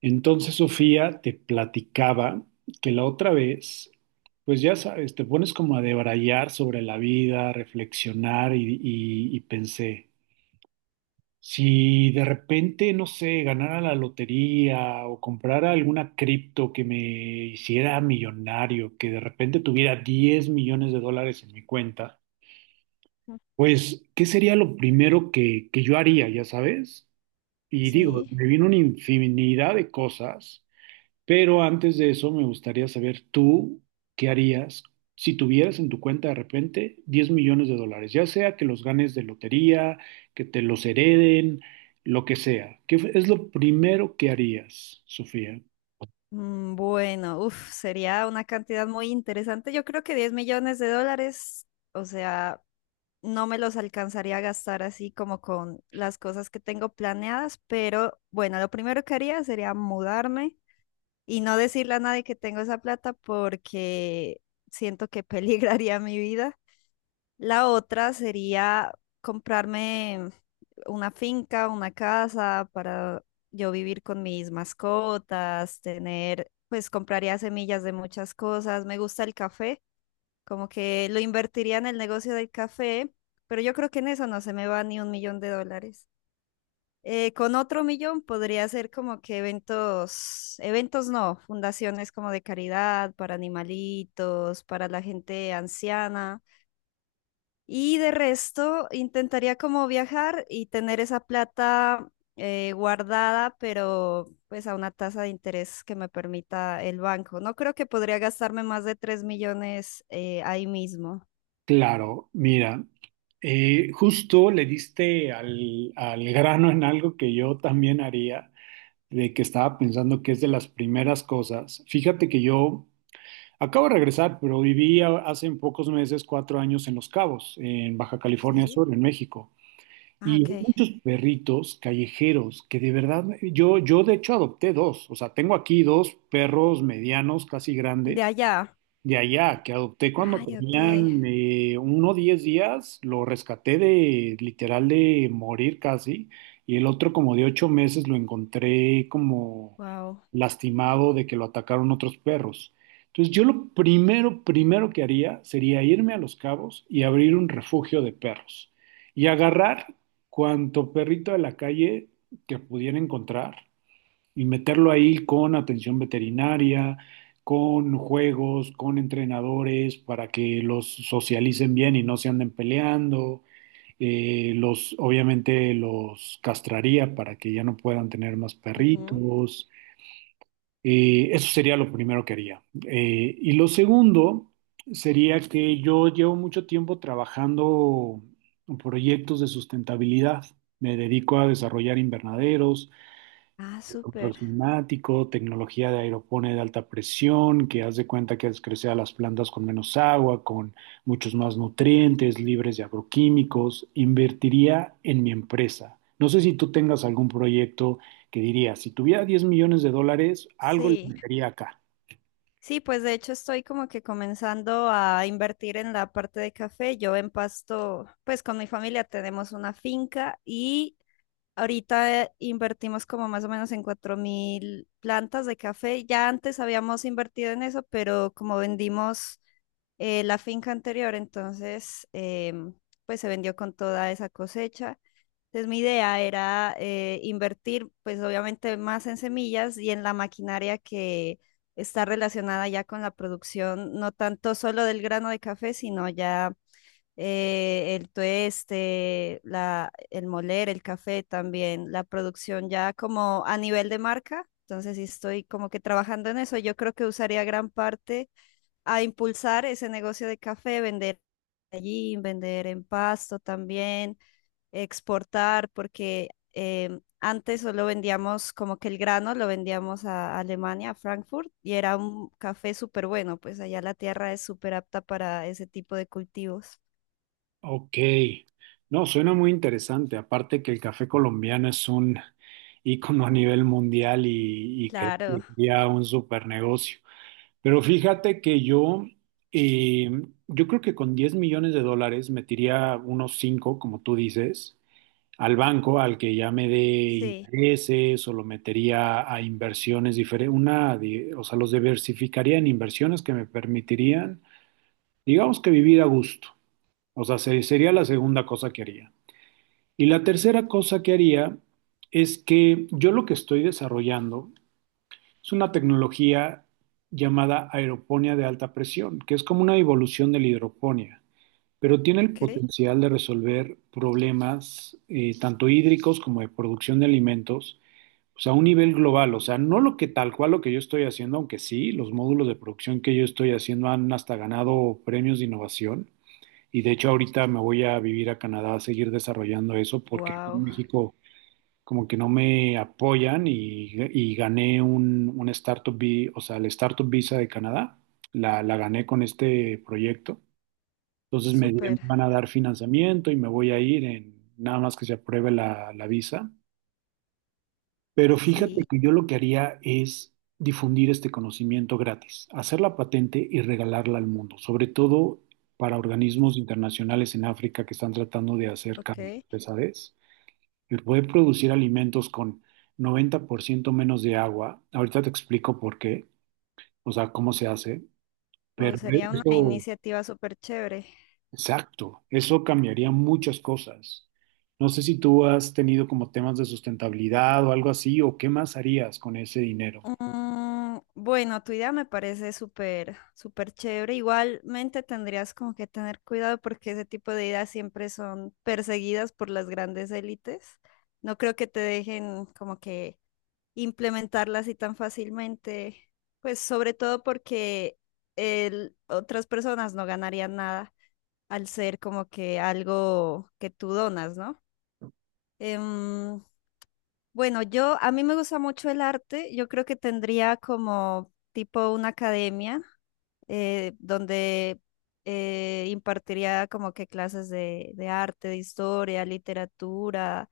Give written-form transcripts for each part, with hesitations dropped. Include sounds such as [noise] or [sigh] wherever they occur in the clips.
Entonces Sofía te platicaba que la otra vez, pues ya sabes, te pones como a debrayar sobre la vida, a reflexionar y pensé, si de repente, no sé, ganara la lotería o comprara alguna cripto que me hiciera millonario, que de repente tuviera 10 millones de dólares en mi cuenta, pues, ¿qué sería lo primero que yo haría, ya sabes? Y digo, Sí. me vino una infinidad de cosas. Pero antes de eso, me gustaría saber tú qué harías si tuvieras en tu cuenta de repente 10 millones de dólares, ya sea que los ganes de lotería, que te los hereden, lo que sea. ¿Qué es lo primero que harías, Sofía? Bueno, uf, sería una cantidad muy interesante. Yo creo que 10 millones de dólares, o sea, no me los alcanzaría a gastar así como con las cosas que tengo planeadas, pero bueno, lo primero que haría sería mudarme y no decirle a nadie que tengo esa plata porque siento que [laughs] peligraría mi vida. La otra sería comprarme una finca, una casa para yo vivir con mis mascotas, tener, pues compraría semillas de muchas cosas. Me gusta el café, como que lo invertiría en el negocio del café, pero yo creo que en eso no se me va ni 1 millón de dólares. Con otro millón podría ser como que eventos, eventos no, fundaciones como de caridad, para animalitos, para la gente anciana. Y de resto, intentaría como viajar y tener esa plata guardada, pero pues a una tasa de interés que me permita el banco. No creo que podría gastarme más de 3 millones ahí mismo. Claro, mira, justo le diste al grano en algo que yo también haría, de que estaba pensando que es de las primeras cosas. Fíjate que yo acabo de regresar, pero hace pocos meses, 4 años, en Los Cabos, en Baja California Sí. Sur, en México. Ah, Y ok. hay muchos perritos callejeros que de verdad, yo de hecho adopté dos. O sea, tengo aquí dos perros medianos, casi De grandes, allá. de allá, que adopté cuando Ay, ok. tenían uno 10 días, lo rescaté de literal de morir casi, y el otro como de 8 meses lo encontré como Wow. lastimado de que lo atacaron otros perros. Entonces yo lo primero, primero que haría sería irme a Los Cabos y abrir un refugio de perros y agarrar cuanto perrito de la calle que pudiera encontrar y meterlo ahí con atención veterinaria, con juegos, con entrenadores para que los socialicen bien y no se anden peleando. Obviamente los castraría para que ya no puedan tener más perritos. Eso sería lo primero que haría. Y lo segundo sería que yo llevo mucho tiempo trabajando en proyectos de sustentabilidad. Me dedico a desarrollar invernaderos, Ah, control súper. climático, tecnología de aeroponía de alta presión, que haz de cuenta que haces crecer a las plantas con menos agua, con muchos más nutrientes, libres de agroquímicos, invertiría en mi empresa. No sé si tú tengas algún proyecto que dirías, si tuviera 10 millones de dólares, algo le Sí. metería acá. Sí, pues de hecho estoy como que comenzando a invertir en la parte de café. Yo empasto, pues con mi familia tenemos una finca y ahorita invertimos como más o menos en 4.000 plantas de café. Ya antes habíamos invertido en eso, pero como vendimos la finca anterior, entonces pues se vendió con toda esa cosecha. Entonces mi idea era invertir pues obviamente más en semillas y en la maquinaria que está relacionada ya con la producción, no tanto solo del grano de café, sino ya el tueste, la, el moler, el café también, la producción ya como a nivel de marca. Entonces, sí estoy como que trabajando en eso. Yo creo que usaría gran parte a impulsar ese negocio de café, vender allí, vender en Pasto también, exportar, porque antes solo vendíamos como que el grano, lo vendíamos a Alemania, a Frankfurt, y era un café súper bueno, pues allá la tierra es súper apta para ese tipo de cultivos. Ok, no, suena muy interesante. Aparte que el café colombiano es un ícono a nivel mundial y creo que Claro. sería un super negocio. Pero fíjate que yo, eh, yo creo que con 10 millones de dólares metiría unos 5 como tú dices, al banco al que ya me dé Sí, intereses o lo metería a inversiones diferentes, o sea, los diversificaría en inversiones que me permitirían, digamos que vivir a gusto. O sea, sería la segunda cosa que haría. Y la tercera cosa que haría es que yo lo que estoy desarrollando es una tecnología llamada aeroponía de alta presión, que es como una evolución de la hidroponía, pero tiene el ok. potencial de resolver problemas tanto hídricos como de producción de alimentos, pues a un nivel global, o sea, no lo que tal cual lo que yo estoy haciendo, aunque sí, los módulos de producción que yo estoy haciendo han hasta ganado premios de innovación. Y de hecho ahorita me voy a vivir a Canadá a seguir desarrollando eso porque aquí en Wow, México como que no me apoyan y gané un Startup Visa, o sea, el Startup Visa de Canadá, la gané con este proyecto. Entonces súper. van a dar financiamiento y me voy a ir en nada más que se apruebe la visa. Pero fíjate Sí, que yo lo que haría es difundir este conocimiento gratis, hacer la patente y regalarla al mundo, sobre todo para organismos internacionales en África que están tratando de hacer cambios, ok. ¿sabes? El poder producir alimentos con 90% menos de agua, ahorita te explico por qué, o sea, cómo se hace, Wow, sería una eso, iniciativa súper chévere. exacto, eso cambiaría muchas cosas. No sé si tú has tenido como temas de sustentabilidad o algo así, o qué más harías con ese dinero. Bueno, tu idea me parece súper, súper chévere. Igualmente tendrías como que tener cuidado porque ese tipo de ideas siempre son perseguidas por las grandes élites. No creo que te dejen como que implementarlas así tan fácilmente. Pues sobre todo porque otras personas no ganarían nada. Al ser como que algo que tú donas, ¿no? Em, bueno, yo, a mí me gusta mucho el arte, yo creo que tendría como tipo una academia donde impartiría como que clases de arte, de historia, literatura,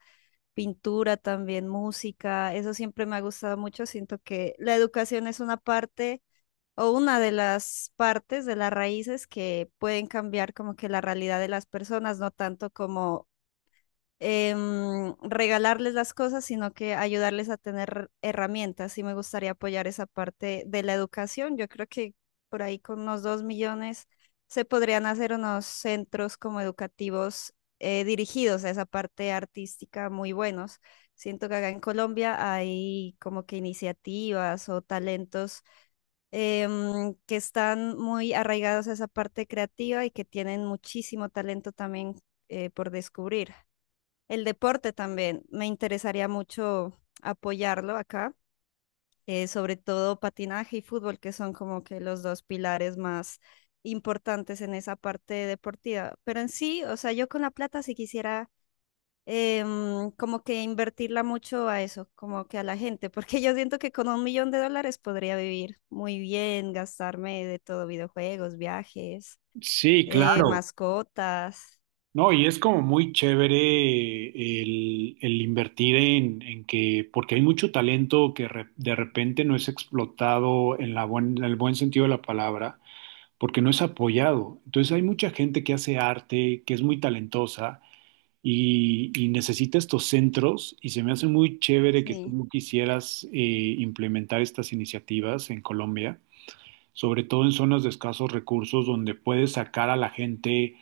pintura también, música, eso siempre me ha gustado mucho, siento que la educación es una parte o una de las partes de las raíces que pueden cambiar como que la realidad de las personas, no tanto como regalarles las cosas, sino que ayudarles a tener herramientas. Y me gustaría apoyar esa parte de la educación. Yo creo que por ahí con unos 2 millones se podrían hacer unos centros como educativos dirigidos a esa parte artística muy buenos. Siento que acá en Colombia hay como que iniciativas o talentos que están muy arraigados a esa parte creativa y que tienen muchísimo talento también por descubrir. El deporte también, me interesaría mucho apoyarlo acá, sobre todo patinaje y fútbol, que son como que los dos pilares más importantes en esa parte deportiva. Pero en sí, o sea, yo con la plata si quisiera como que invertirla mucho a eso, como que a la gente, porque yo siento que con 1 millón de dólares podría vivir muy bien, gastarme de todo, videojuegos, viajes, Sí, claro. mascotas, No, y es como muy chévere el invertir en que, porque hay mucho talento que de repente no es explotado en en el buen sentido de la palabra, porque no es apoyado. Entonces hay mucha gente que hace arte, que es muy talentosa y necesita estos centros y se me hace muy chévere que tú sí, no quisieras implementar estas iniciativas en Colombia, sobre todo en zonas de escasos recursos donde puedes sacar a la gente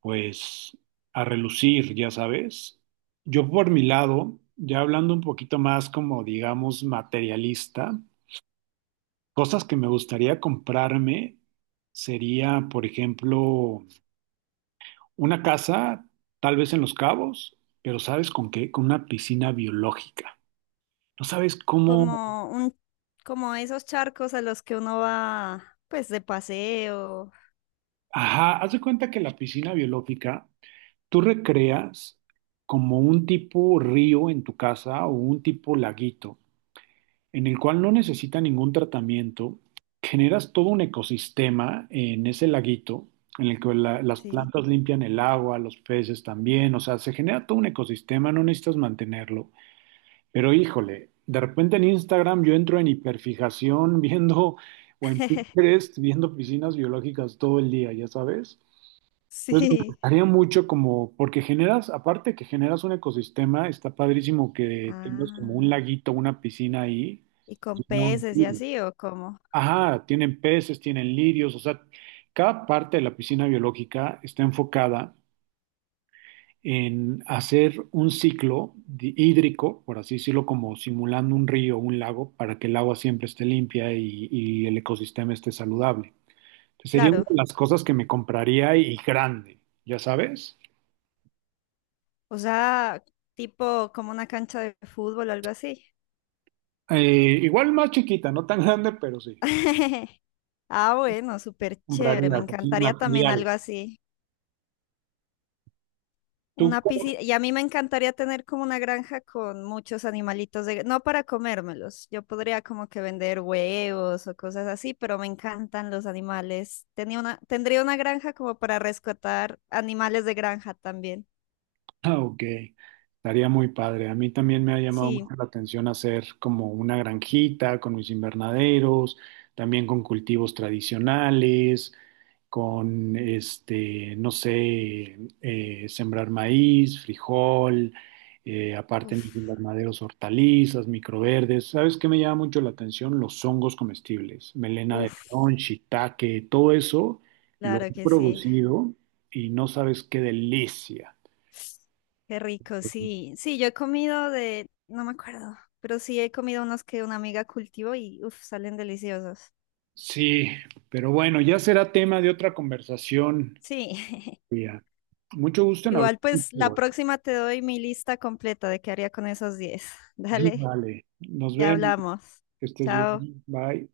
pues a relucir, ya sabes. Yo por mi lado, ya hablando un poquito más como digamos materialista, cosas que me gustaría comprarme sería, por ejemplo, una casa, tal vez en Los Cabos, pero ¿sabes con qué? Con una piscina biológica. No sabes cómo... como un, como esos charcos a los que uno va, pues de paseo, Ajá, haz de cuenta que la piscina biológica tú recreas como un tipo río en tu casa o un tipo laguito, en el cual no necesita ningún tratamiento. Generas todo un ecosistema en ese laguito, en el que las sí, plantas limpian el agua, los peces también, o sea, se genera todo un ecosistema, no necesitas mantenerlo. Pero híjole, de repente en Instagram yo entro en hiperfijación [laughs] viendo o en [laughs] Pinterest viendo piscinas biológicas todo el día, ya sabes. Entonces me sí, gustaría mucho como, porque generas, aparte que generas un ecosistema, está padrísimo que tengas como ah, un laguito, una piscina ahí y con llena de peces y lirios. así, o como, Ajá, tienen peces, tienen lirios, o sea, cada parte de la piscina biológica está enfocada en hacer un ciclo hídrico, por así decirlo, como simulando un río o un lago, para que el agua siempre esté limpia y el ecosistema esté saludable. Entonces, sería una claro, de las cosas que me compraría y grande, ya sabes. o sea, tipo como una cancha de fútbol o algo así. Igual más chiquita, no tan grande, pero sí, [laughs] Ah, bueno, súper chévere. Me compraría pues, sí, encantaría también material. algo así. ¿Tú... Una piscina. Y a mí me encantaría tener como una granja con muchos animalitos de... No para comérmelos. Yo podría como que vender huevos o cosas así, pero me encantan los animales. Tenía una... Tendría una granja como para rescatar animales de granja también. Ah, ok, estaría muy padre. A mí también me ha llamado mucho Sí. la atención hacer como una granjita con mis invernaderos, también con cultivos tradicionales, con este, no sé, sembrar maíz, frijol, aparte en mis Uf. invernaderos hortalizas, microverdes. ¿Sabes qué me llama mucho la atención? Los hongos comestibles, melena de Uf. león, shiitake, todo eso lo Claro he que sí. producido y no sabes qué delicia. Qué rico, sí. Sí, yo he comido de... No me acuerdo. Pero sí he comido unos que una amiga cultivó y uf, salen deliciosos. Sí, pero bueno, ya será tema de otra conversación, Sí, [laughs] Frida. Mucho gusto en hablar igual pues la contigo. próxima te doy mi lista completa de qué haría con esos 10. [laughs] [laughs] Dale, Vale, nos ya vemos. hablamos. Que estés bien. Chao. Bye.